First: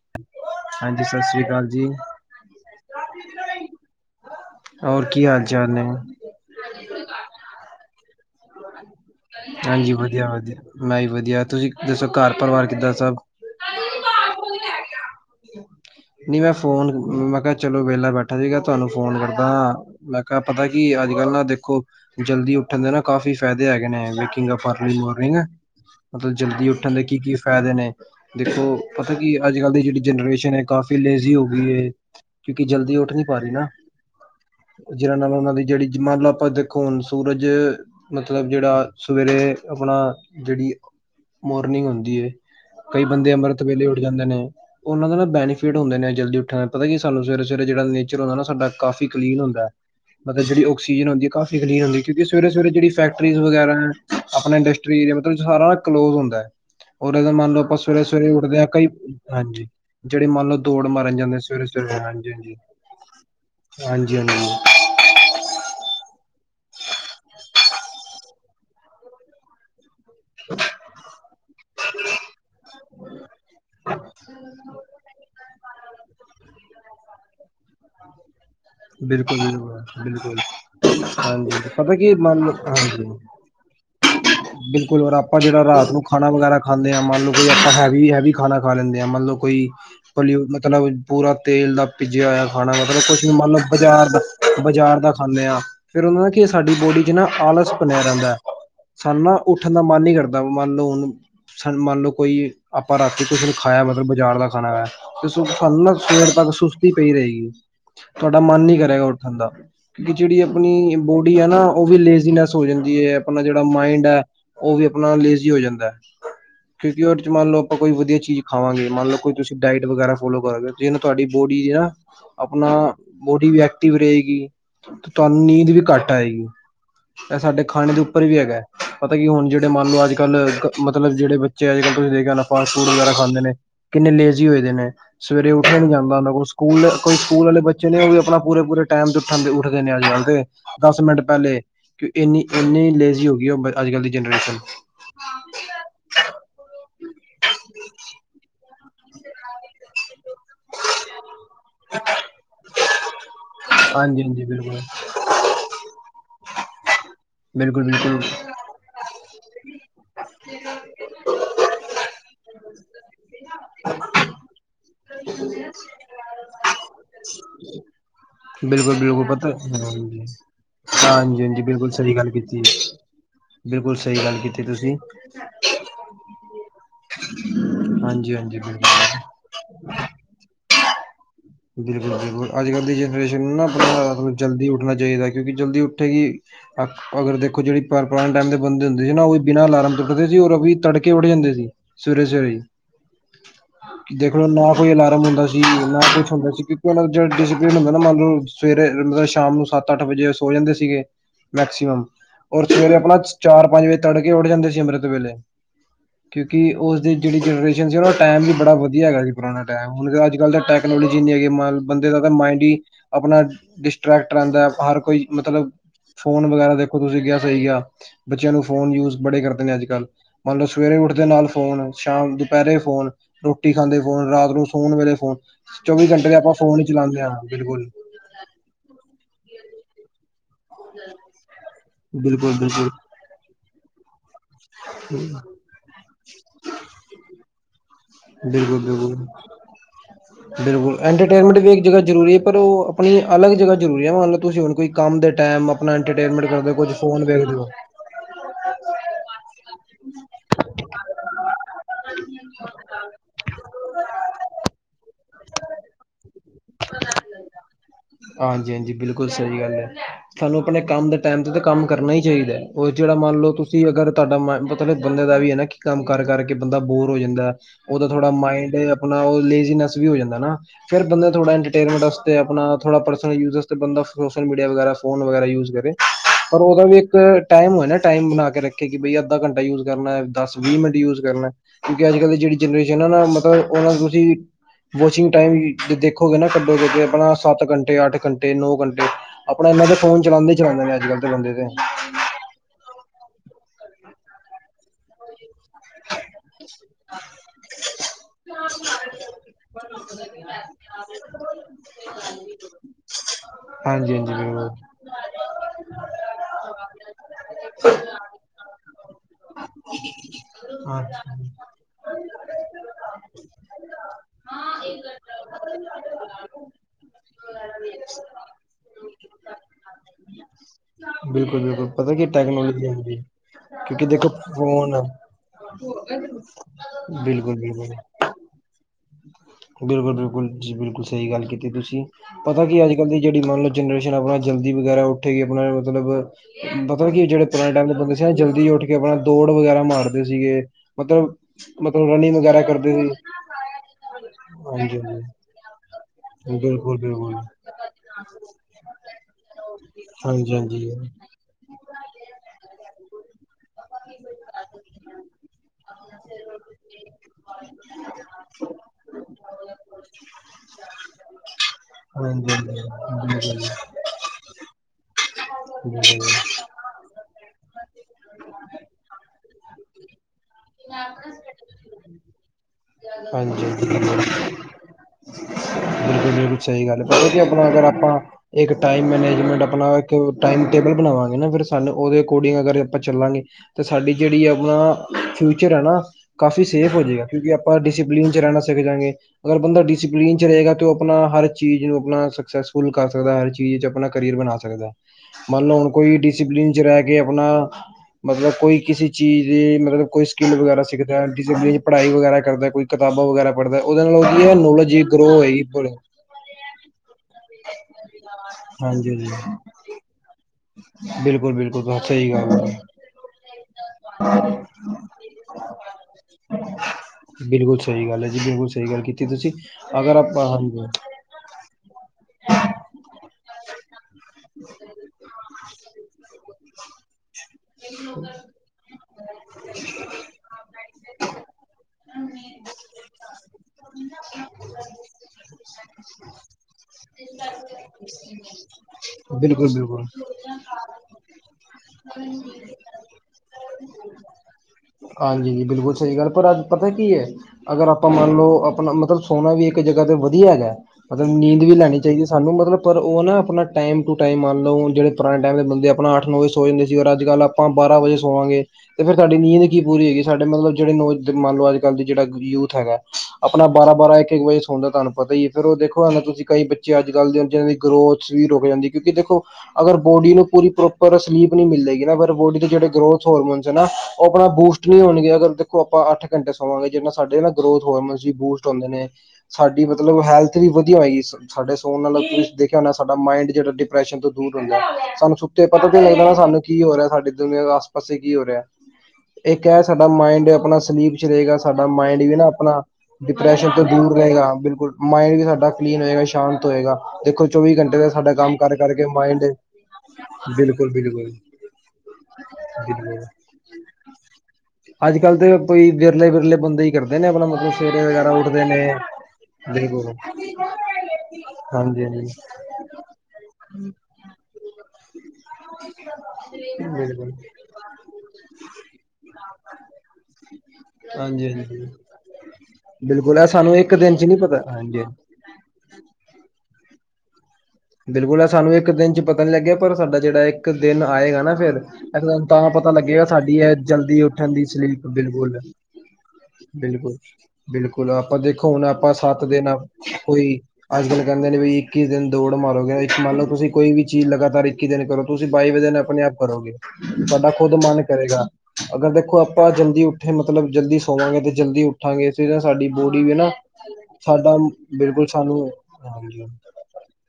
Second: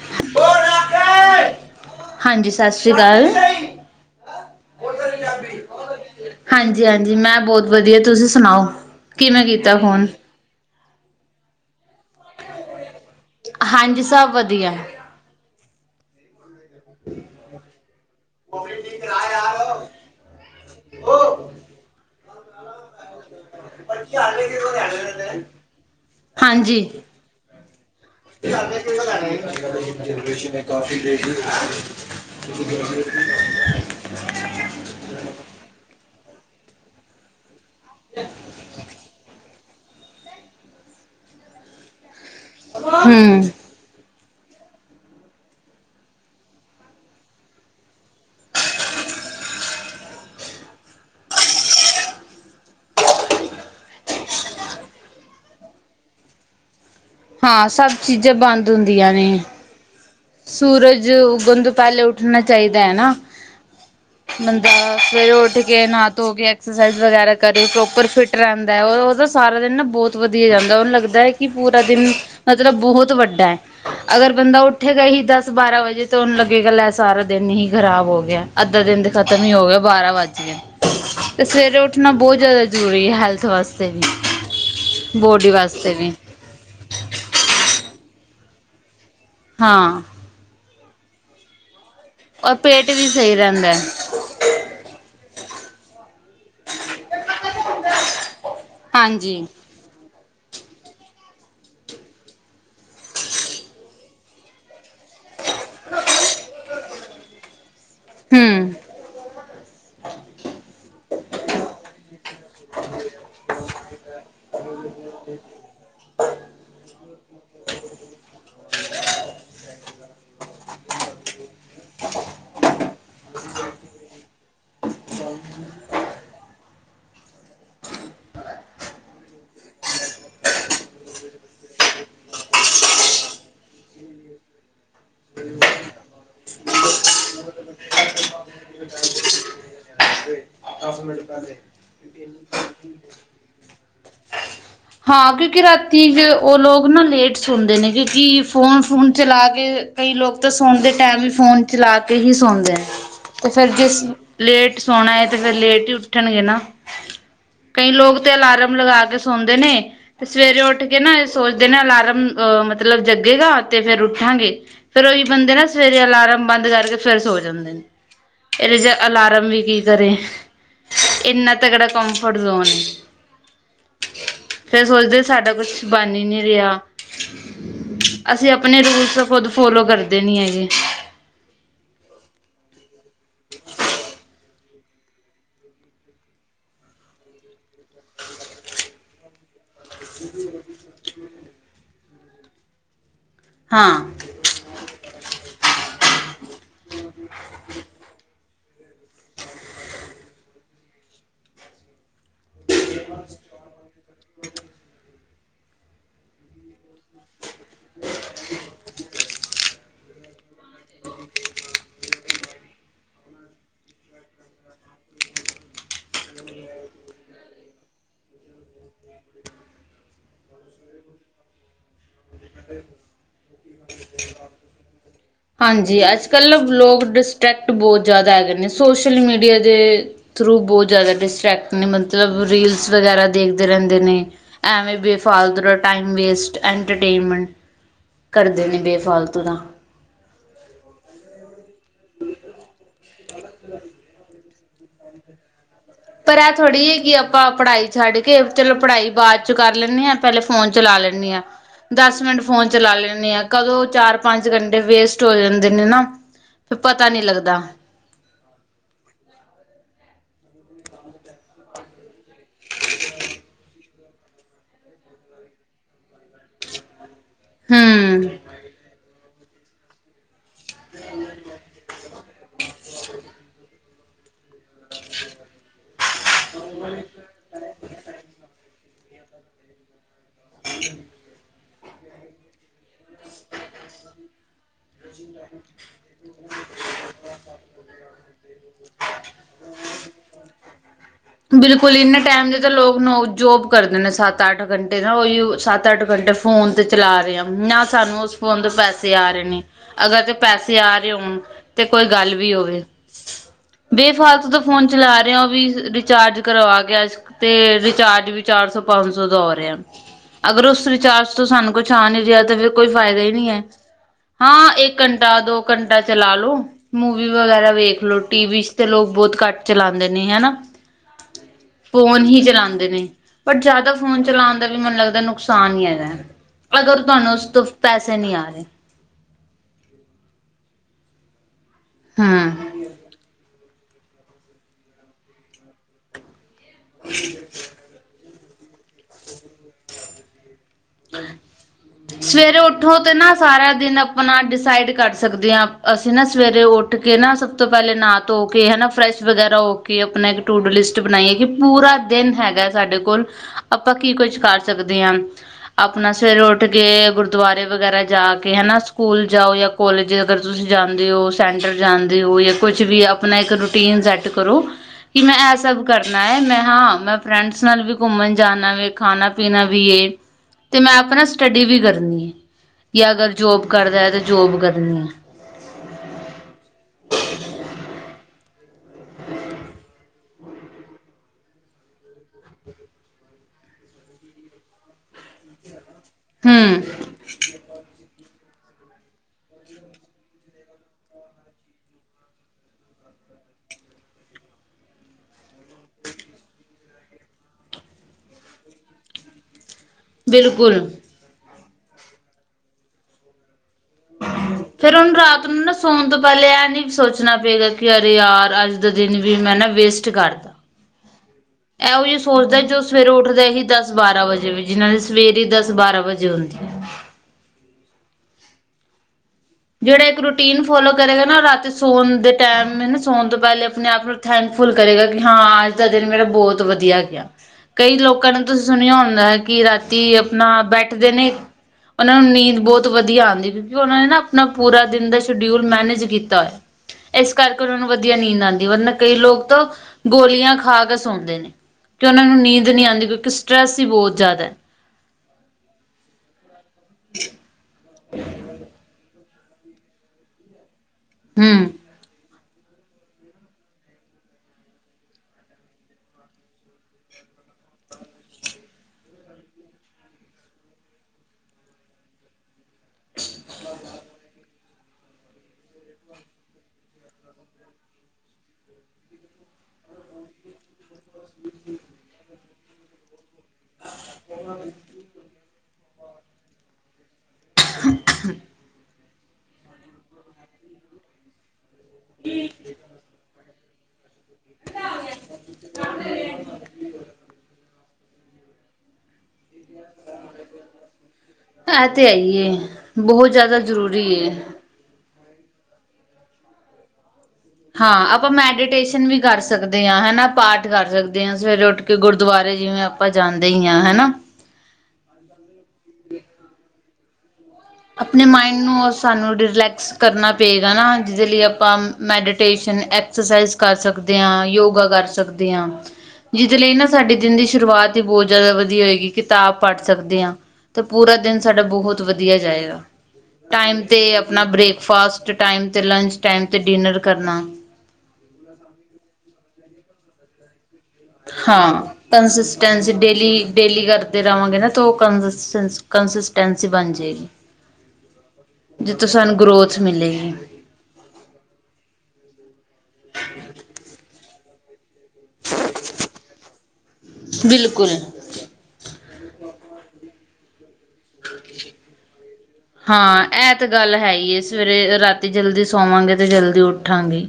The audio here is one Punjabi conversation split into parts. [unintelligible] ਹਾਂਜੀ, ਸਸ ਸ਼੍ਰੀ ਕਾਲ ਜੀ। ਹਾਂਜੀ, ਸਸ ਸ਼੍ਰੀ ਕਾਲ। ਔਰ ਕੀ ਹਾਲ ਚਾਲ ਨੇ? ਹਾਂਜੀ-ਹਾਂਜੀ, ਮੈਂ ਬੋਤ ਵਧੀਆ। ਤੁਸੀਂ ਸੁਣਾਓ? ਕਿਵੇਂ ਕੀਤਾ ਹਾਂਜੀ, ਫੋਨ ਵਧੀਆ-ਵਧੀਆ, ਮੈਂ ਵੀ ਵਧੀਆ। ਤੁਸੀਂ ਦੱਸੋ ਘਰ ਪਰਿਵਾਰ ਕਿੱਦਾਂ ਸਭ? ਹਾਂਜੀ ਸਭ ਵਧੀਆ। ਨੀ ਮੈਂ ਫੋਨ, ਮੈਂ ਕਾ ਚਲੋ ਵੇਲਾ ਬੈਠਾ ਸੀਗਾ ਤਾਨੂੰ ਫੋਨ ਕਰ ਦਾਂ। ਮੈਂ ਕਾ ਪਤਾ ਕੀ ਅੱਜ ਕੱਲ ਨਾ ਦੇਖੋ। ਜਲਦੀ ਉੱਠਨ ਦੇ ਨਾ ਕਾਫੀ ਫੇਦੇ ਹੈਗੇ ਨੇ। Waking up early morning. ਮਤਲਬ ਜਲਦੀ ਹਾਂਜੀ ਉੱਠਨ ਦੇ ਕੀ-ਕੀ ਫੇਦੇ ਨੇ, ਦੇਖੋ ਪਤਾ ਕੀ ਅੱਜ ਕੱਲ ਦੀ ਜੇੜੀ ਜਨਰੇਸ਼ਨ ਐ ਕਾਫ਼ੀ ਲੇਜ਼ੀ ਹੋ ਗਈ ਏ। ਕਿਉਂਕਿ ਜਲਦੀ ਉੱਠ ਨੀ ਪਾ ਰੀ ਨਾ। ਜਿਨਾਂ ਨਾਲ ਉਨਾਂ ਦੀ ਜੇੜੀ ਜ ਮਾਲ ਆਪਾਂ ਦੇਖੋ ਹੁਨ ਸੂਰਜ ਮਤਲਬ ਜੇੜਾ ਸਵੇਰੇ ਆਪਣਾ ਜੇੜੀ ਮੋਰਨਿੰਗ ਹੁੰਦੀ ਏ। ਕਈ ਬੰਦੇ ਹੂੰ ਅੰਮ੍ਰਿਤ ਵੇਲੇ ਉੱਠ ਜਾਂਦੇ ਨੇ, ਓਨਾਂ ਦਾ ਨਾ ਬੈਨੀਫਿ ਫਿਟ ਹੁੰਦੇ ਨੇ ਜਲਦੀ ਉੱਠਨ। ਪਤਾ ਕਿ ਸਾਨੂੰ ਸਵੇਰੇ-ਸਵੇਰੇ ਜੇੜਾ ਨੇਚਰ ਹੁੰਦਾ ਨਾ ਸਾਡਾ ਕਾਫੀ ਕਲੀਨ ਹੁੰਦੈ। ਮਤਲ ਜੇੜੀ ਆਕਸੀਜਨ ਹੁੰਦੀ ਕਾਫੀ ਕਲੀਨ ਹੁੰਦੀ ਕਿਉੰਕਿ ਸਵੇਰੇ-ਸਵੇਰੇ ਜੇੜੀ ਫੈਕਰੀਜ਼ ਵਗੈਰਾ ਆਪਨਾ ਇੰਡਸਟਰੀ ਐਰੀਆ ਮਤਲਬ ਸਾਰਾ ਕਲੋਜ ਹੁੰਦਾਏ। ਓਰ ਏਦਾ ਮੰਨ ਲੋ ਹਾਂ ਆਪਾਂ ਸਭ ਸਵੇਰੇ-ਸਵੇਰੇ ਚੀਜ਼ਾਂ ਉੱਠਦੇ ਆ ਬੰਦ ਕਈ, ਹੁੰਦੀਆਂ ਨੇ ਹਾਂਜੀ ਜੇੜੇ ਮਾ ਸੂਰਜ ਉੱਗਨ ਤੋਂ ਪਹਿਲੇ ਉੱਠਨਾ ਚਾਈਦੈ ਨਾ। ਹਾਂਜੀ-ਹਨ ਬੰਦਾ, ਸਵੇਰੇ ਉੱਠ ਕੇ ਨਾ ਧੋ ਕੇ ਐਕਸਰਸਾਈਜ਼ ਵਗੈਰਾ ਕਰੇ ਪ੍ਰੋਪਰ ਫਿਟ ਰੈਂਦਾ ਓਰ ਓ ਤਾਂ ਸਾਰਾ ਦਿਨ ਨਾ ਬੋਤ ਵਧੀਆ ਜਾਂਦਾ ਓਨੂੰ ਲੱਗਦਾ ਹੈ ਕੀ ਪੂਰਾ ਦਿਨ ਮਤਲਬ ਬੋਹਤ ਵੱਡਾ ਐ ਅਗਰ ਬੰਦਾ ਉਠ ਏ ਹੀ ਦਸ ਬਾਰਾਂ ਵਜੇ ਤੁਹਾਨੂੰ ਲੱਗੇਗਾ ਲੈ ਸਾਰਾ ਦਿਨ ਹੀ ਖਰਾਬ ਹੋ ਗਿਆ। ਅੱਧਾ ਦਿਨ ਤੇ ਬਿਲਕੁਲ ਖਤਮ ਹੀ ਹੋ ਗਿਆ ਬਿਲਕੁਲ ਬਾਰਾਂ ਵੱਜ ਬਿਲਕੁਲ ਗਏ। ਤੇ ਹਾਂਜੀ ਸਵੇਰੇ ਪਤਾ ਉੱਠਣਾ ਕੀ ਬਹੁਤ ਮੰਨ ਲਓ ਜ਼ਿਆਦਾ ਹਾਂਜੀ ਜ਼ਰੂਰੀ ਹੈ ਹੈਲਥ ਵਾਸਤੇ ਵੀ ਬਿਲਕੁਲ ਔਰ ਆਪਾਂ ਬੋਡੀ ਜਿਹੜਾ ਰਾਤ ਵਾਸਤੇ ਨੂੰ ਵੀ ਖਾਣਾ ਵਗੈਰਾ ਖਾਣੇ ਹਾਂ ਮੰਨਲਓ ਕੋਈ ਆਪਾਂ ਹੈਵੀ ਹੈਵੀ ਖਾਣਾ ਖਾ ਲੈਣੇ ਹਾਂ ਮਤਲਬ ਕੋਈ ਹਾਂ ਮਤਲਬ ਪੂਰਾ ਤੇਲ ਦਾ ਭੀਜਿਆ ਹੋਇਆ ਔਰ ਖਾਣਾ ਪੇਟ ਮਤਲਬ ਵੀ ਕੁਛ ਨ ਸਹੀ ਮਤਲਬ ਰਹਿੰਦਾ ਹੈ ਬਾਜ਼ਾਰ ਦਾ ਖਾਣੇ ਹਾਂ ਫੇਰ ਉਹਨਾਂ ਕਿ ਸਾਡੀ ਬੋਡੀ ਚ ਨਾ ਆਲਸ ਬਨਿਆ ਰਹਿੰਦਾ ਹੈ। ਸਾਨੂੰ ਨਾ ਹਾਂਜੀ ਉੱਠਣ ਦਾ ਮਨ ਹੀ ਕਰਦਾ ਮੰਨ ਲਓ ਹੁਣ ਸਨ ਮੰਨ ਲਓ ਕੋਈ ਆਪਾਂ ਰਾਤੀ ਕੁਛ ਨ ਖਾਇਆ ਮਤਲਬ ਬਾਜ਼ਾਰ ਦਾ ਖਾਣਾ ਖਾਇਆ ਤੇ ਸਾਨੂੰ ਨਾ ਸਵੇਰ ਤੱਕ ਸੁਸਤੀ ਪਈ ਰਹੇਗੀ ਤੁਹਾਡਾ ਮਨ ਹਮ ਨੀ ਕਰੇਗਾ ਉੱਠਣ ਦਾ ਤੇ ਜਿਹੜੀ ਆਪਣੀ ਬੋਡੀ ਆ ਨਾ ਉਹ ਵੀ ਲੇਜ਼ੀਨੈਸ ਹੋ ਜਾਂਦੀ ਹੈ ਆਪਣਾ ਜਿਹੜਾ ਮਾਈੰਡ ਹੈ ਉਹ ਵੀ ਆਪਣਾ ਲੇਜ਼ੀ ਹੋ ਜਾਂਦਾ। ਕਿਉਂਕਿ ਉਹਦੇ ਚ ਮੰਨ ਲਓ ਆਪਾਂ ਕੋਈ ਵਧੀਆ ਚੀ ਖਾਵਾਗੇ ਮੰਨ ਲਓ ਕੋਈ ਤੁਸੀਂ ਡਾਇਟ ਵਗੈਰਾ ਫੋਲੋ ਕਰੋਗੇ ਜਿਹਨੂੰ ਤੁਹਾਡੀ ਬੋਡੀ ਦੀ ਨਾ ਆਪਣਾ ਬੋਡੀ ਵੀ ਐਕਟਿਵ ਰਹੇਗੀ ਤੇ ਤੁਹਾਨੂੰ ਨੀਂਦ ਵੀ ਘੱਟ ਆਏਗੀ। ਇਹ ਸਾਡੇ ਖਾਣੇ ਦੇ ਉੱਪਰ ਵੀ ਹੈਗਾ ਹੈ ਪਤਾ ਕੀ ਹੁਣ ਜਿਹੜੇ ਮੰਨ ਲਓ ਅੱਜ ਕੱਲ੍ਹ ਮਤਲਬ ਜਿਹੜੇ ਬਚੇ ਅੱਜ ਕੱਲ ਤੁਸੀਂ ਦੇਖਿਆ ਫਾਸਟ ਫੂਡ ਵਗੈਰਾ ਖਾਂਦੇ ਨੇ ਕਿੰਨੇ ਲੇਜ਼ੀ ਹੋਏ ਦੇ ਨੇ ਸਵੇਰੇ ਉੱਠਿਆ ਨੀ ਜਾਂਦਾ ਉਹਨਾ ਕੋਲ ਸਕੂਲ ਕੋਈ ਸਕੂਲ ਵਾਲੇ ਬੱਚੇ ਨੇ ਉਹ ਵੀ ਆਪਣਾ ਪੂਰੇ ਪੂਰੇ ਟਾਈਮ ਤੇ ਉਠ ਉੱਠਦੇ ਨੇ ਅਜ ਕਲ ਦੇ ਦਸ ਮਿੰਟ ਪਹਿਲੇ। ਕਿ ਇੰਨੀ, ਇੰਨੀ ਲੇਜ਼ੀ ਹੋ ਗਈ ਅੱਜ ਕੱਲ ਦੀ ਜਨਰੇਸ਼ਨ। ਹਾਂ ਕਿਉਂਕਿ ਰਾਤੀ ਉਹ ਲੋਕ ਨਾ ਲੇਟ ਸੋਦੇ ਨੇ ਕਿਉਂਕਿ ਫੋਨ ਚਲਾ ਕੇ ਕਈ ਲੋਕ ਤਾਂ ਸੁਣਦੇ ਟੈਮ ਹੀ ਫੋਨ ਚਲਾ ਕੇ ਹੀ ਸੁਣਦੇ ਹੈ। ਤੇ ਫੇਰ ਜੇ ਹਾਂਜੀ ਹਾਂਜੀ ਬਿਲਕੁਲ ਲੇਟ ਸੋਣਾ ਹੈ ਤਾਂ ਫਿਰ ਲੇਟ ਹੀ ਉੱਠਣਗੇ ਨਾ। ਬਿਲਕੁਲ ਕਈ ਜੀ ਲੋਕ ਬਿਲਕੁਲ। ਅਲਾਰਮ ਲਗਾ ਕੇ ਸੌਦੇ ਨੇ ਤੇ ਸਵੇਰੇ ਉੱਠ ਕੇ ਨਾ ਸੋਚਦੇ ਨੇ ਅਲਾਰਮ ਅਹ ਮਤਲਬ ਜੱਗੇਗਾ ਤੇ ਫੇਰ ਉੱਠਾਂਗੇ। ਫੇਰ ਉਹੀ ਬੰਦੇ ਨਾ ਸਵੇਰੇ ਅਲਾਰਮ ਬੰਦ ਕਰਕੇ ਫੇਰ ਸੋ ਜਾਂਦੇ ਨੇ। ਇਹਦੇ ਚ ਬਿਲਕੁਲ ਬਿਲਕੁਲ ਅਲਾਰਮ ਪਤਾ ਵੀ ਕੀ ਕਰੇ। ਹਾਂਜੀ ਹਾਂਜੀ ਇਨਾ ਹਾਂਜੀ ਤਗੜਾ ਬਿਲਕੁਲ ਸਹੀ ਗੱਲ ਕੰਫਰਟ ਕੀਤੀ ਜ਼ੋਨ ਏ। ਬਿਲਕੁਲ ਸਹੀ ਗੱਲ ਕੀਤੀ। ਫੇਰ ਤੁਸੀਂ ਸੋਚਦੇ ਸਾਡਾ ਕੁਛ ਬਣ ਹੀ ਨਹੀਂ ਰਿਹਾ ਹਾਂਜੀ ਅਸੀਂ ਹਾਂਜੀ ਆਪਣੇ ਰੂਲਸ ਬਿਲਕੁਲ ਦਾ ਖੁਦ ਫੋਲੋ ਕਰਦੇ ਨਹੀਂ ਹੈਗੇ। ਬਿਲਕੁਲ, ਬਿਲਕੁਲ ਅੱਜ ਕੱਲ ਦੀ ਜਨਰੇਸ਼ਨ ਨੂੰ ਨਾ ਆਪਣਾ ਜਲਦੀ ਉੱਠਣਾ ਚਾਹੀਦਾ ਕਿਉਂਕਿ ਜਲਦੀ ਉੱਠੇਗੀ ਅਗਰ ਦੇਖੋ ਜਿਹੜੇ ਪੁਰਾਣੇ ਟਾਈਮ ਦੇ ਬੰਦੇ ਹੁੰਦੇ ਸੀ ਨਾ ਉਹ ਬਿਨਾਂ ਅਲਾਰਮ ਉੱਠਦੇ ਸੀ ਔਰ ਬੀ ਤੜਕੇ ਉੱਠ ਜਾਂਦੇ ਸੀ ਸਵੇਰੇ ਸਵੇਰੇ ਹੀ ਹਾਂ। ਦੇਖ ਲਓ ਨਾ ਕੋਈ ਅਲਾਰਮ ਹੁੰਦਾ ਸੀ ਨਾ ਕੁਛ ਹੁੰਦਾ ਸੀ ਕਿਉਂਕਿ ਉਹ ਜਿਹੜਾ ਡਿਸਿਪਲਨ ਹੁੰਦਾ ਨਾ ਮੰਨ ਲਓ ਸਵੇਰੇ ਮਤਲਬ ਸ਼ਾਮ ਨੂੰ ਸੱਤ ਅੱਠ ਵਜੇ ਸੋ ਜਾਂਦੇ ਸੀਗੇ। ਮੈਕਸੀਮਮ ਔਰ ਸਵੇਰੇ ਆਪਣਾ ਚਾਰ ਪੰਜ ਵਜੇ ਤੜਕੇ ਉੱਠ ਜਾਂਦੇ ਸੀ ਅੰਮ੍ਰਿਤ ਵੇਲੇ। [unintelligible] ਕਿਉਂਕਿ ਉਸਦੇ ਜਿਹੜੀ ਜਨਰੇਸ਼ਨ ਸੀ ਉਹ ਨਾ ਟਾਈਮ ਵਧਿਆ ਹੈਗਾ ਜੀ ਪੁਰਾਣਾ ਟਾਈਮ ਹੁਣ ਅੱਜ ਕੱਲ੍ਹ ਤਾਂ ਟੈਕਨੋਲੋਜੀ ਜਿੰਨੀਆਂ ਕਿ ਮ ਬੰਦੇ ਦਾ ਤਾਂ ਮਾਇਂਡ ਹੀ ਆਪਣਾ ਡਿਸਟਰ੍ਰੈਕਟ ਰਹਿੰਦਾ ਹਰ ਕੋਈ ਮਤਲਬ ਫ਼ੋਨ ਵਗੈਰਾ ਦੇਖੋ ਤੁਸੀਂ ਕਿਹਾ ਸਹੀ ਗਿਆ। ਬੱਚਿਆਂ ਨੂੰ ਫੋਨ ਯੂਜ ਬੜੇ ਕਰਦੇ ਨੇ ਅੱਜ ਕੱਲ ਮੰਨ ਲਓ ਸਵੇਰੇ ਉੱਠਦੇ ਨਾਲ ਫੋਨ ਸ਼ਾਮ ਦੁਪਹਿਰੇ ਫੋਨ ਰੋਟੀ ਖਾਂਦੇ ਫੋਨ ਰਾਤ ਨੂੰ ਸੋਣ ਵੇਲੇ ਫੋਨ ਹਾਂਜੀ ਚੌਵੀ ਅੱਜ ਘੰਟੇ ਕੱਲ ਆਪਾਂ ਫੋਨ ਹੀ ਲੋਕ ਚਲਾਉਂਦੇ ਹਾਂ ਡਿਸਟਰੈਕਟ ਬਿਲਕੁਲ ਬਹੁਤ ਜ਼ਿਆਦਾ ਹੈਗੇ ਨੇ। ਸੋਸ਼ਲ ਮੀਡੀਆ ਦੇ ਥਰੂ ਬਹੁਤ ਜ਼ਿਆਦਾ ਡਿਸਟਰ੍ਰੈਕਟ ਮਤਲਬ ਬਿਲਕੁਲ ਬਿਲਕੁਲ ਰੀਲਸ ਵਗੈਰਾ ਦੇਖਦੇ ਰਹਿੰਦੇ ਨੇ ਐਵੇਂ ਬੇਫਾਲਤੁ ਟਾਈਮ ਵੇਸਟ ਐਂਟਰਟੇਨਮੈਂਟ ਕਰਦੇ ਨੇ ਬੇਫਾਲਤੂ ਦਾ ਬਿਲਕੁਲਟੇਨਮੈਂਟ ਵੀ ਇੱਕ ਜਗ੍ਹਾ ਜ਼ਰੂਰੀ ਹੈ ਪਰ ਉਹ ਆਪਣੀ ਅਲਗ ਜਗਾ ਜ਼ਰੂਰੀ ਹੈ ਮੰਨ ਤੁਸੀਂ ਹੁਣਕੋਈ ਕੰਮ ਦੇ ਟਾਈਮ ਆਪਣਾ ਪਰ ਏਟਰਟੇਰਮਟ ਇਹ ਕਰਦੇ ਕੁ ਥੋੜ੍ਹੀ ਹੈ ਕਿ ਫੋਨ ਆਪਾਂ ਵੇਖਦੇ ਹੋ। ਪੜ੍ਹਾਈ ਛੱਡ ਕੇ ਚਲੋ ਪੜ੍ਹਾਈ ਬਾਅਦ ਚ ਕਰ ਲੈਂਦੀ ਹਾਂ ਪਹਿਲੇ ਫੋਨ ਚਲਾ ਲੈਂਦੀ ਹਾਂ। ਦਸ ਮਿੰਟ ਫੋਨ ਚਲਾ ਲੈਂਦੇ ਆ ਕਦੋਂ ਚਾਰ ਪੰਜ ਘੰਟੇ ਵੇਸਟ ਹੋ ਜਾਂਦੇ ਨੇ ਨਾ। ਪਤਾ ਨਹੀਂ ਲੱਗਦਾ। ਹਾਂਜੀ। ਹਾਂਜੀ। ਬਿਲਕੁਲ। ਸਹੀ। ਗੱਲ। ਹੈ। ਸਾਨੂੰ। ਆਪਣੇ। ਕੰਮ। ਦੇ। ਟਾਈਮ। ਤੇ। ਤਾਂ। ਕੰਮ। ਕਰਨਾ। ਹੀ। ਚਾਹੀਦਾ। ਰ। ਜਿਹੜਾ। ਮੰਨ। ਲਓ। ਤੁਸੀਂ। ਅਗਰ। ਤੁਹਾਡਾ। ਮ। ਬੰਦੇ ਦਾ ਵੀ ਹੈ ਨਾ ਕੀ ਕੰਮ ਕਰ ਕਰਕੇ ਬੰਦਾ ਬੋਰ ਹੋ ਜਾਂਦਾ ਉਹਦਾ ਥੋੜਾ ਹੂੰ ਮਾਇੰਡ ਆਪਣਾ ਲੇਜ਼ੀਨੈਸ ਵੀ ਹੋ ਜਾਂਦਾ ਨਾ ਫੇਿਰ ਬੰਦਾ ਥੋੜਾ ਇੰਟਰਟੇਨਮੈਂਟ ਆਪਣਾ ਥੋੜਾ ਪਰਸਨਲ ਯਜ ਬੰਦਾ ਸੋਸ਼ਲ ਮੀਡੀਆ ਵਗੈ ਫੋ ਵਗੈ ਯੂਜ ਕਰੇ ਪਰ ਉਹਦਾ ਵੀ ਇੱਕ ਟਾਈਮ ਹੋਏ ਨਾ ਟਾਈਮ ਬਣਾ ਕੇ ਰੱਖੇ ਕਿ ਬਈ ਅੱਧਾ ਘੰਟਾ ਯੂਜ ਕਰਨਾ ਦਸ ਵੀਹ ਮਿੰਟ ਯੂਜ ਕਰਨਾ ਕਿਉਂਕਿ ਅੱਜ ਕੱਲ ਦੀ ਜਿਹੜੀ ਜਨਰੇਸ਼ਨ ਹੈ ਨਾ ਮਤਲਬ ਉਹ ਨੂੰ ਤੁਸੀਂ ਵਾਚਿੰਗ ਟਾਈਮ ਦੇਖੋਗੇ ਨਾ ਕੱਢੋਗੇ ਆਪਣਾ ਸੱਤ ਘੰਟੇ ਅੱਠ ਘੰਟੇ ਨੋ ਘੰਟੇ ਆਪਣਾ ਇਹਨਾ ਦੇ ਫੋ ਚਉਂਦੇ ਚਲਾਂਦੇ ਨੇ ਅੱਜ ਕੱਲ ਤਾਂ ਬੰਦੇ ਤੇ ਬਿਲਕੁਲ ਇੰਨੇ ਟਾਈਮ ਦੇ ਤਾਂ ਲੋਕ ਜੋਬ ਕਰਦੇ ਨੇ ਸੱਤ ਅੱਠ ਘੰਟੇ ਤਾਂ ਉਹਹੀ ਸੱਤ ਅੱਠ ਘੰਟ ਫੋਨ ਤੇ ਚਲਾ ਰਹੇ ਆ ਨਾ ਸਾਨੂੰ ਉਸ ਫੋਨ ਤੋਂ ਪੈਸੇ ਆ ਰਹੇ ਨੇ ਅਗਰ ਤੇ ਪੈਸੇ ਆ ਰਹੇ ਹੋਣ ਤੇ ਕੋਈ ਗੱਲ ਵੀ ਹੋਵੇ ਹਾਂਜੀ ਹਾਂਜੀ ਬੇਫਾਲਤ ਦਾ ਬਿਲਕੁਲ ਫੋਨ ਚਲਾ ਰਿਹਾ ਉਹ ਵੀ ਰਿਚਾਰਜ ਕਰਵਾ ਗਿਆ ਤੇ ਰਿਚਾਰਜ ਵੀ ਚਾਰ ਸੌ ਪੰਜ ਸੌ ਦਾ ਹੋ ਰਿ। ਅਗਰ ਉਸ ਹਾਂ ਵਿਚਾਰ ਤੋਂ ਸਾਨੂੰ ਕੋ ਛਾਂ ਨੀ ਰਿਹਾ ਤਾਂ ਫਿਰ ਕੋਈ ਫਾਇਦਾ ਹੀ ਨਹੀਂੀ ਹੈ। ਹਾਂ ਇੱਕ ਘੰਟਾ ਦੋ ਘੰਟਾ ਚਲਾ ਲੋ ਮੂਵੀ ਵਗੈਰਾ ਵੇਖ ਲੋ ਟੀਵੀ ਚ ਤੇ ਲੋਕ ਬਹੁਤ ਘੱਟ ਚਲਾਉਂਦੇ ਨੇ ਹਨਾ ਬਿਲਕੁਲ ਬਿਲਕੁਲ ਪਤਾ ਫੋਨ ਕੀ ਹੀ ਟੈਕਨੋਲੋਜੀ ਚਲਾਉਂਦੇ ਨੇ ਹਾਂਜੀ ਪਰ ਜ਼ਿਆਦਾ ਕਿਉਂਕਿ ਫੋਨ ਦੇਖੋ ਚਾਲਾਂ ਬਣ ਜ਼ ਜ਼ਦਾ ਵੀ ਮੈਨੂੰ ਫੋਨ ਲੱਗਦਾ ਨੁਕਸਾਨ ਹੀ ਹੈਗਾ ਅਗਰ ਤੁਹਾਨੂੰ ਉਸ ਬਿਲਕੁਲ ਤੋਂ ਪੈਸੇ ਨਹੀਂ ਆ ਰਹੇ ਬਿਲਕੁਲ ਬਿਲਕੁਲ ਜੀ ਬਿਲਕੁਲ ਸਹੀ ਗੱਲ ਕੀਤੀ ਤੁਸੀਂ ਹੂੰ। ਪਤਾ ਕੀ ਅੱਜ। ਅੱਜ ਕੱਲ ਦੀ ਜਹੜੀ ਮੰਨ ਲਓ ਜਨਰੇਸ਼ਨ ਆਪਣਾ ਜਲਦੀ ਵਗੈਰਾ ਉੱਠੇ ਕੇ ਆਪਣਾ ਮਤਲਬ। ਮਤਲਬ ਕਿ ਜਿਹੜੇ ਪੁਰਾਣੇ ਟਮ ਦੇ ਬੰਦੇ ਸੀ ਨਾ ਜਲਦੀ ਉੱਠ ਕੇ ਆਪਣਾ ਦੌੜ ਵਗੈਰਾ ਮਾਰਦੇ ਸੀਗੇ। ਮਤਲਬ ਮਤਲਬ ਰਨਿੰਗ ਸਵੇਰੇ ਵਗੈਰਾ ਕਰਦੇ ਉੱਠੋ ਸੀ ਤੇ ਨਾ ਸਾਰਾ ਦਿਨ ਆਪਣਾ ਡਿਸਾਈਡ ਕਰ ਹਾਂਜੀ-ਹਾਂਜੀ ਸਕਦੇ ਹਾਂ ਅਸੀਂ ਨਾ ਸਵੇਰੇ ਉੱਠ ਕੇ ਬਿਲਕੁਲ-ਬਿਲਕੁਲ ਨਾ ਤੋਂ ਪਹਿਲੇ ਨਾ ਧੋ ਕੇ ਹਨਾ ਫਰੈਸ਼ ਵਗੈਰਾ ਹੋ ਕੇ ਆਪਣਾ ਇੱਕ ਟੂਡੂ ਹਾਂਜੀ-ਹਾਂਜੀ ਲਿਸਟ ਬਣਾਈਏ ਕਿ ਪੂਰਾ ਦਿਨ ਹੈਗਾ ਸਾਡੇ ਕੋਲ ਆਪਾਂ ਕੀ ਕੁੱਝ ਕਰ ਸਕਦੇ ਹਾਂ ਆਪਣਾ ਸਵੇਰੇ ਉੱਠ ਕੇ ਗੁਰਦੁਆਰੇ ਵਗੈਰਾ ਜਾ ਕੇ ਹਨਾ ਸਕੂਲ ਜਾਓ ਜਾਂ। ਕੋਲੇਜ ਅਗਰ ਤੁਸੀਂ ਜਾਂਦੇ ਹੋ ਸੈਂਟਰ ਜਾਂਦੇ ਹੋ ਜਾਂ ਹਾਂਜੀ-ਹਾਂਜੀ ਕੁਛ ਵੀ ਆਪਣਾ ਇੱਕ ਬਿਲਕੁਲ-ਬਿਲਕੁਲ ਰੂਟੀਨ ਸੈੱਟ ਕਰੋ। ਕਿ ਮੈ ਇਹ ਸਭ ਹਾਂਜੀ ਕਰਨਾ ਹਾਂਜੀ ਹੈ ਮੈਂ ਹਾਂ ਮੈਂ ਫਰੈਂਡਸ ਨਾਲ ਵੀ ਘੁੰਮਣ ਜਾਣਾ ਵਵੇ ਖਾਣਾ ਪੀਣਾ ਵੀ ਹੈ ਅਤੇ ਮੈਂ ਆਪਣਾ ਸਟੱਡੀ ਵੀ ਕਰੀ ਆ ਜਾਂ ਅਗਰ ਜੋਬ ਕਰਦਾ ਹੈ ਤਾਂ ਜੋਬ ਕਰੀ ਹੈ। ਬਿਲਕੁਲ-ਬਿਲਕੁਲ ਸਹੀ ਗੱਲ ਆਪਣਾ ਅਗਰ ਆਪਾਂ ਇੱਕ ਟਾਈਮ ਮੈਨੇਜਮੈਂਟ ਆਪਣਾ ਇੱਕ ਟਾਈਮ ਟੇਬਲ ਬਣਾਵਾਂਗੇ ਨਾ ਫਿਰ ਸਾਨੂੰ ਉਹਦੇ ਅਕੋਰਡਿੰਗ ਅਗਰ ਆਪਾਂ ਚੱਲਾਂਗੇ ਅਤੇ ਸਾਡੀ ਜਿਹੜੀ ਆਪਣਾ ਫਿਊਚਰ ਹੈ ਨਾ ਕਾਫ਼ੀ ਹਮ ਸੇਫ ਹੋ ਜਾਏਗਾ ਕਿਉਂਕਿ ਆਪਾਂ ਡਿਸਿਪਲਿਨ ਚ ਰਹਿਣਾ ਸਕ ਜਾਂਗੇ ਅਗਰ ਬੰਦਾ ਡ। ਸਕਨ ਚ ਰਹੇਗਾ ਤੇ ਉਹ ਆਪਣਾ ਹਰ ਚੀਜ਼ ਨੂੰ ਆਪਣਾ ਸਕਸੈਸਫੁਲ ਕਰ ਸਕਦਾ ਹਰ ਚੀਜ਼ ਆਪਣਾ ਕਰੀਅਰ ਬਣਾ ਸਕਦਾ। ਮੰਨ ਲ ਹੁਣ ਕੋਈ ਡਿਸਪਲਿਨ ਚ ਰਹਿ ਕੇ ਆਪਣਾ ਮਤਲਬ ਕੋਈ ਕਿਸੇ ਚੀਜ਼ ਦੇ ਮਤਲਬ। ਕੋਈ ਸਕਿੱਲ ਬਿਲਕੁਲ ਵਗੈਰਾ ਸਿੱਖਦਾ ਡਿਸਪਲਿਨ 'ਚ ਪੜ੍ਹਾਈ ਵਗੈਰਾ ਕਰਦਾ ਕੋਈ ਕਿਤਾਾਂਗੈਰਾ ਪੜ੍ਹਦਾ ਉਹਦੇ ਨਾਲੋਂ ਉਹ ਕੀ ਹੈ ਨੌਲਜ। ਫੇਰ ਉਹਨੂੰ ਰਾਤ ਨੂੰ ਨਾ ਸੋਣ ਤੋਂ ਪਹਿਲੇ ਇਹ ਨੀ ਸੋਚਣਾ ਪਏਗਾ ਕਿ ਅਰੇ ਯਾਰ ਅੱਜ ਦਾ ਦਿਨ ਵੀ ਮੈਂ ਨਾ ਵੇਸਟ। ਟ ਕਰਦਾ ਬਿਲਕੁਲ-ਬਿਲਕੁਲ। ਇਹੋ ਜਿਹੀ ਸੋਚਦਾ ਜੋ ਸਵੇਰੇ ਉੱਠਦਾ ਹੀ ਦਸ ਬਾਰਾਂ ਵਜੇ ਵੀ ਜਿਹਨਾਂ ਨੇ ਸਵੇਰੇ ਹੀ ਦਸ ਬਾਰਾਂ ਵਜੇ ਹੁੰਦੀਆਂ। ਬਿਲਕੁਲ ਸਹੀ ਗੱਲ ਹੈ ਜੀ ਬਿਲਕੁਲ ਸਹੀ ਗੱਲ ਕੀਤੀ ਤੁਸੀਂ ਜਿਹੜਾ ਅਗਰ ਇੱਕ ਆਪਾਂ ਰੂਟੀਨ ਹਾਂਜੀ ਫੋਲੋ ਕਰੇਗਾ ਨਾ ਰਾਤੀ ਸੋਣ ਦੇ ਟਾਈਮ ਸੋਣ ਤੋਂ ਪਹਿਲੇ ਆਪਣੇ ਆਪ ਨੂੰ- ਥੈਂਕਫੁਲ ਕਰੇਗਾ ਕਿ ਹਾਂ, ਅੱਜ ਦਾ ਦਿਨ ਮੇਰਾ ਬਹੁਤ ਵਧੀਆ ਗਿਆ। ਕਈ ਲੋਕਾਂ ਨੂੰ ਤੁਸੀਂ ਸੁਣਿਆ ਹੁੰਦਾ ਹੈ ਕਿ ਰਾਤੀ ਆਪਣਾ ਬੈਠਦੇ ਨੇ ਉਹਨਾ ਨੂੰ ਨੀਂਦ ਬਹੁਤ ਵਧੀਆ ਆਉਂਦੀ ਕਿਉਂਕਿ ਉਹਨਾਂ ਨੇ ਨਾ ਆਪਣਾ ਪੂਰਾ ਦਿਨ ਦਾ ਸ਼ਡਿਊਲ ਮੈਨੇਜ ਕੀਤਾ। ਇਸ ਕਰਕੇ ਉਹਨਾਂ ਨੂੰ ਵਧੀਆ ਨੀਂਦ ਆਣਦੀ, ਵਰਨਾ ਕਈ ਲੋਕ ਤੋ, ਬਿਲਕੁਲ ਬਿਲਕੁਲ ਗੋਲੀਆਂ ਖਾਂ ਕੇ ਸੌਂਦੇ ਨੇ। ਤੇ ਉਹਨਾਂ ਨੂੰ ਨੀਂਦ ਨੀ ਆਣਦੀ ਕਿਉਂ ਉਸ ' [inaudible] ' ਹਾਂਜੀ, ਬਿਲਕੁਲ ਸਹੀ ਗੱਲ। ਪਰ, ਅੱਜ ਪਤਾ ਕੀ ਐ ਅਗਰ ਆਪਾਂ ਮੰਨ ਲੋ, ਆਪਣਾ ਮਤਲਬ ਸੋਨਾ ਵੀ ਇੱਕ ਜਗ੍ਹਾ ਤੇ ਵਧੀਆ ਹੈਗਾ, ਮਤਲਬ ਨੀਂਦ ਹਮ। ਵੀ ਲੈਣੀ ਚਾਹੀਦੀ ਸਾਨੂੰ ਮਤਲਬ ਪਰ ਉਹ ਨਾ ਆਪਣਾ ਟਾਈਮ-ਟੂ- ਟਾਈਮ ਮੰਨ ਲੋ, ਜਿਹੜੇ ਪੁਰਾਣੇ ਟਾਈਮ ਦੇ ਬੰਦੇ ਆਪਣਾ ਅੱਠ- ਨੌਂ ਵਜੇ ਸੌਂ ਜਾਂਦੇ ਸੀ, ਉਹ ਅੱਜ -ਕੱਲ੍ਹ ਆਪਾਂ ਬਾਰਾਂ ਵਜੇ ਸੋਵਾਂਗੇ। ਤੇ ਫਿਰ ਸਾਡੀ ਨੀਂਦ ਕੀ ਪੂਰੀ ਹੋਏਗੀ। ਸਾਡੇ ਮਤਲਬ ਜਿਹੜੇ ਨੌਜ ਦੇ ਮਨ ਲੋ, ਅੱਜ- ਕੱਲ੍ਹ ਜਿਹੜਾ ਯੂ -ਥ ਹੈਗਾ। ਆਪਣਾ ਬਾਰਾਂ-ਬਾਰਾਂ, ਇੱਕ-ਇੱਕ ਵਜੇ ਸੋਣਦਾ ਤਾਨੂੰ ਪਤਾ ਹੀ ਏ। ਫਿਰ ਔ ਦੇਖੋਂ ਆ ਨਾ ਤੁਸੀਂ, ਕਈ ਬੱਚੇ ਅੱਜ ਕੱਲ੍ਹ ਦੇ ਜਿਹਨਾਂ ਦੀ ਗਰੋਥ ਵੀ ਰੁਕ ਜਾਂਦੀ ਕਿਉਂਕਿ ਦੇਖੋਂ ਅਗਰ ਬੌਡੀ ਨੂੰ ਪੂਰੀ ਪ੍ਰੋਪਰ ਸਲੀਪ ਨਹੀਂ ਮਿਲੇ ਬੌਡੀ ਦੇ ਜਿਹੜੇ ਗਰੋਥ ਹੋਰਮੋਨਸ ਏ ਨਾ, ਉਹ ਆਪਣਾ ਬੂਸਟ ਨਹੀਂ ਹੋਣਗੇ ਅਗਰ ਦ ਆਪਾਂ ਅੱਠ ਘੰਟੇ ਸੋਵਾਂਗੇ, ਜਿੰਨਾਂ ਸਾਡੇ ਨਾ ਗਰੋਥ ਹੋਰਮੋਨਸ ਜੀ ਬੂਸਟ ਹੁੰਦੇ ਨੇ। ਸਾਡੀ ਮਤਲਬ ਹੈਲਥ ਵੀ ਵਧੀਆ ਹੋਏਗੀ। ਸ ਸਾਡੇ ਸੌਣ ਨਾਲ ' [unintelligible] ' ਦੇਖਿਆ ਹੌਣਾ ਸਾਡਾ ਮਾਈਡ ਜਿਹੜਾ ਡਿਪ੍ਰੈਸ਼ਨ ਤੋਂ ਦੂਰ ਰਹਿੰਦਾ। ਸਾਨੂੰ ਸੁੱਤੇ ਪਤਾ ਤੇ ਲੱਗਦਾ ਨਾ ਸਾਨੂੰ ਕਿ ਹੋ ਰਿਹਾ, ਸਾਡੀ ਦੁਨੀਆਂ ਦੇ ਆਸ-ਪਾਸੇ ਕਿ ਹੋ ਰਿਹਾ? ਇੱਕ ਹੈ ਸਾਡਾ, ਮਾਇੰਡ ਆਪਣਾ ਸਲੀਪ 'ਚ ਰਹੇਗਾ। ਸਾਡਾ ਇਹ ਤੇ ਹੈ ਮਾਇੰਡ ਵੀ ਹੀ ਨਾ ਹੈ, ਆਪਣਾ ਬਹੁਤ ਜ਼ਿਆਦਾ ਡਿਪਰੈਸ਼ਨ ਤੋਂ ਜ਼ਰੂਰੀ ਦੂਰ ਹੈ। ਰਹੇਗਾ, ਬਿਲਕੁਲ। ਮਾਇੰਡ ਸਾਡਾ ਕਲੀਨ ਹੋਏਗਾ, ਸ਼ਾਂਤ ਹੋਏਗਾ। ਦੇਖੋ ਚੌਵੀ ਘੰਟੇ ਹਾਂ, ਦਾ ਆਪਾਂ ਸਾਡਾ ਕੰਮ ਕਰ ਕਰਕੇ ਮੈਡੀਟੇਸ਼ਨ ਵੀ ਕਰ ਮਾਇੰਡ ਸਕਦੇ ਹਾਂ, ਹੈਨਾ। ਪਾਠ ਕਰ ਬਿਲਕੁਲ ਸਕਦੇ ਬਿਲਕੁਲ ਆ, ਸਵੇਰੇ ਉੱਠ ਕਿ ਗੁਰਦੁਆਰੇ ਜਿਵੇਂ ਆਪਾਂ ਬਿਲਕੁਲ ਜਾਂਦੇ ਹੀ ਆਂ, ਹੈਨਾ? ਅੱਜ- ਕੱਲ੍ਹ ਤੇ ਕੋਈ ਵਿਰਲੇ-ਵਿਰਲੇ ਬੰਦੇ ਹੀ ਕਰਦੇ ਨੇ। ਆਪਣਾ ਮਤਲਬ ਸਵੇਰੇ ਆਪਣੇ ਵਗੈਰਾ ਮਾਇੰਡ ਉੱਠਦੇ ਨੂੰ ਨੇ ਅ ਸਾਨੂੰ ਰਿਲੈਕਸ ਬਿਲਕੁਲ ਕਰਨਾ ਪਏਗਾ ਨਾ, ਜਿਹਦੇ ਲਈ ਆਪਾਂ ਹਾਂਜੀ ਹਾਂਜੀ ਮੈਡੀਟੇਸ਼ਨ ਐ ਐਕਸਰਸਾਈਜ਼ ਕਰ ਸਕਦੇ ਆਂ, ਯੋਗਾ ਕਰ ਸਕਦੇ ਆਂ। ਜਿਹਦੇ ਲਈ ਨਾ, ਸਾਡੇ ਬਿਲਕੁਲ ਦਿਨ ਦੀ ਸ਼ੁਰੂਆਤ ਹੀ ਬਹੁਤ ਜ਼ਿਆਦਾ ਵਧੀਆ ਹੋਏਗੀ। ਕਿਤਾਬ ਪੜ੍ਹ ਸਕਦੇ ਆਂ। ਤੇ ਪੂਰਾ ਦਿਨ ਹਾਂਜੀ ਸਾਡਾ ਹਾਂਜੀ ਬਹੁਤ ਵਧੀਆ ਜਾਏਗਾ। ਬਿਲਕੁਲ ਇਹ ਸਾਨੂੰ ਟਾਈਮ ਇੱਕ 'ਤੇ ਦਿਨ ਚ ਨਹੀਂ ਆਪਣਾ ਪਤਾ ਹਾਂਜੀ ਬ੍ਰੇਕਫਾਸਟ ਤੇ ਟਾਈਮ 'ਤੇ ਲੰਚ, ਟਾਈਮ 'ਤੇ ਡਿਨਰ ਕਰਨਾ। ਬਿਲਕੁਲ ਹੈ। ਸਾਨੂੰ ਇੱਕ ਦਿਨ 'ਚ ਪਤਾ ਨੀ ਲੱਗਿਆ ਪਰ ਸਾਡਾ ਜਿਹੜਾ ਐ ਇੱਕ ਦਿਨ ਆਏਗਾ ਨਾ ਫਿਰ। ਹਾਂ ਇੱਕ ਦਿਨ ਤਾਂ ਪਤਾ ਕੰਸਿਸਟੈਂਸੀ ਲੱਗੇਗਾ, ਡੇਲੀ ਸਾਡੀ ਐ ਡੇਲੀ ਜ਼ਲਦੀ ਕਰਦੇ ਉੱਠਣ ਰਵਾਂਗੇ ਦੀ ਨਾ ਤਾਂ ਉਹ ਸਲੀਪ ਬਿਲਕੁਲ ਕੰਸਿਸਟੈਂਸ ਕੰਸਿਸਟੈਂਸੀ ਬਣ ਬਿਲਕੁਲ। ਜਾਏਗੀ ਬਿਲਕੁਲ, ਆਪਾਂ ਦੇਖੋਂ ਹੁਣ ਜਿੱਥੋਂ ਆਪਾਂ ਸਾਨੂੰ ਸੱਤ ਦਿਨ ਗਰੋਥ ਮਿਲੇਗੀ ਕੋਈ ਅੱਜ -ਕੱਲ ਕਹਿੰਦੇ ਨੇ ਵੀ -ਇੱਕੀ ਦਿਨ ਦੌੜ ਮਾਰੋਗੇ। ਇੱਕ ਮੰਨ ਲੋ ਤੁਸੀਂ ਕੋਈ ਵੀ ਚੀਜ਼ ਲਗਾਤਾਰ ਇੱਕੀ ਦਿਨ ਕਰੋ ਤੁਸੀਂ ' [unintelligible] ' ਆਪਣੇ ਆਪ ਕਰੋਗੇ। ਥੋਡਾ ਖ਼ੁਦ ਬਿਲਕੁਲ ਮਨ ਕਰੇਗਾ। ਅਗਰ ਦੇਖੋਂ ਆਪਾਂ ਜਲਦੀ ਉੱਠੇ, ਮਤਲਬ ਜਲਦੀ ਸੌਵਾਂਗੇ ਤੇ ਜਲਦੀ ਉੱਠਾਂਗੇ ਤੇ ਸਾਡੀ ਬੌਡੀ ਹਾਂ ਵੀ ਨਾ ਇਹ ਤਾਂ ਗੱਲ ਹੈ ਹੀ ਏ। ਸਾਡਾ ਸਵੇਰੇ ਬਿਲ ਰਾਤੀ ਜਲਦੀ ਸਾਨੂੰ, ਸੋਵਾਂਗੇ ਤੇ ਹਾਂਜੀ। ਜਲਦੀ ਉੱਠਾਂਗੇ।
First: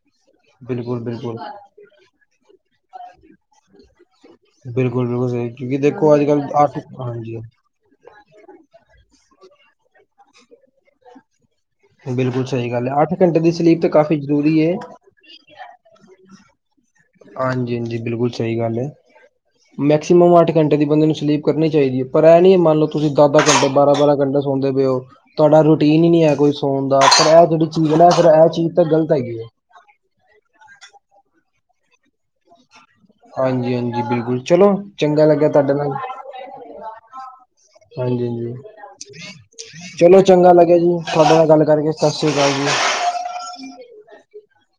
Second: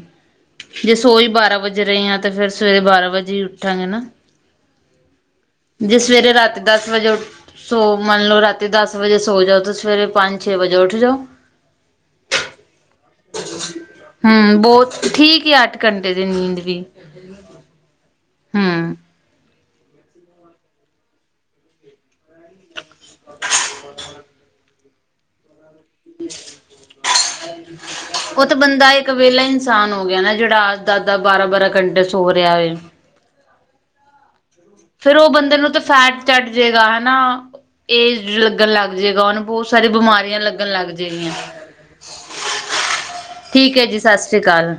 ਜੇ ਸੌਂ ਹੀ ਬਾਰਾਂ ਵਜੇ ਰਹੇ ਆਂ, ਤੇ ਫਿਰ ਸਵੇਰੇ ਬਾਰਾਂ ਵਜੇ ਹੀ ਉੱਠਾਂਗੇ ਨਾ। ਬਿਲਕੁਲ-ਬਿਲਕੁਲ ਸਹੀ। ਕਿਉਂਕਿ ਜੇ ਦੇਖੋਂ ਅੱਜ- ਸਵੇਰੇ ਕੱਲ੍ਹ' ਰਾਤੀ ਅੱਠ, ਦਸ ਵਜੇ ਉਠ ਹਾਂਜੀ। ਸੋ, ਮੰਨ ਲੋ ਰਾਤੀ ਦਸ ਵਜੇ ਸੌਂ ਜਾਓ ਤੇ ਸਵੇਰੇ ਪੰਜ-ਛੇ ਵਜੇ ਉੱਠ ਜੋ। ਬਿਲਕੁਲ ਸਹੀ ਗੱਲ ਐ। ਅੱਠ ਘੰਟੇ ਦੀ ਸਲੀਪ ਤਾਂ ਕਾਫ਼ੀ ਜ਼ਰੂਰੀ ਹਮ ਏ। ਬਹੁਤ ਠੀਕ ਆਂ, ਅੱਠ ਘੰਟੇ ਦੀ ਨੀਂਦ ਵੀ। ਹਾਂਜੀ-ਹਾਂਜੀ, ਬਿਲਕੁਲ ਸਹੀ ਗੱਲ ਏ। ਹਮ ਮੈਕਸੀਮੰਮ ਅੱਠ ਘੰਟੇ ਦੀ ਬੰਦੇ ਨੂੰ ਸਲੀਪ ਕਰਨੀ ਚਾਹੀਦੀ ਹੈ। ਪਰ ਇਹ ਨਹੀਂ ਐ, ਮੰਨ ਲਓ ਤੁਸੀਂ ਦਸ-ਦਸ ਘੰਟੇ, ਬਾਰਾਂ-ਬਾਰਾਂ ਘੰਟੇ ਸੌਂਦੇ ਪਏ ਓ। ਤੁਹਾਡਾ ਰੁ ਰੁਟੀਨ ਹੀ ਨੀ ਐ ਕੋਈ ਸੌਣ ਦਾ। ਪਰ ਐ, ਜਿਹੜੀ ਚੀਜ਼ ਹੈ ਨਾ ਫਿਰ ਉਹ ਐ ਚੀਜ਼ ਤਾਂ ਬੰਦਾ ਇੱਕ ਗਲਤ ਹੈਗੀ ਵੇਲਾ ਏ। ਇਨਸਾਨ ਹੋ ਗਿਆ ਨਾ, ਜਿਹੜਾਅੱਠ -ਦੱਸ, ਬਾਰਾਂ- ਬਾਰਾਂ ਘੰਟੇ ਸੋਂ ਰਿਹਾ ਏ। ਹਾਂਜੀ-ਹਾਂਜੀ, ਬਿਲਕੁਲ। ਚਲੋ ਫਿਰ ਚੰਗਾ ਓ ਲੱਗਿਆ ਬੰਦੇ ਨੂੰ ਤੁਹਾਡੇ ਤੇ ਫੈਟ ਚੜ੍ਹ ਜੇਗਾ ਹੈਨਾ। ਹਾਂਜੀ-ਹਾਂਜੀ। ਸਾਰੀ ਚਲੋ, ਬਿਮਾਰੀਆਂ ਚੰਗਾ ਲੱਗਣ ਲੱਗਿਆ ਜੀ, ਲੱਗ ਜੇਗੀਆਂ ਤੁਹਾਡੇ ਨਾਲ ਗੱਲ ਕਰਕੇ। ਸਤਿ ਸ਼੍ਰੀ ਅਕਾਲ ਜੀ।' ' [inaudible] ਠੀਕ ਹੈ ਜੀ, ਸਤਿ ਸ਼੍ਰੀ ਅਕਾਲ।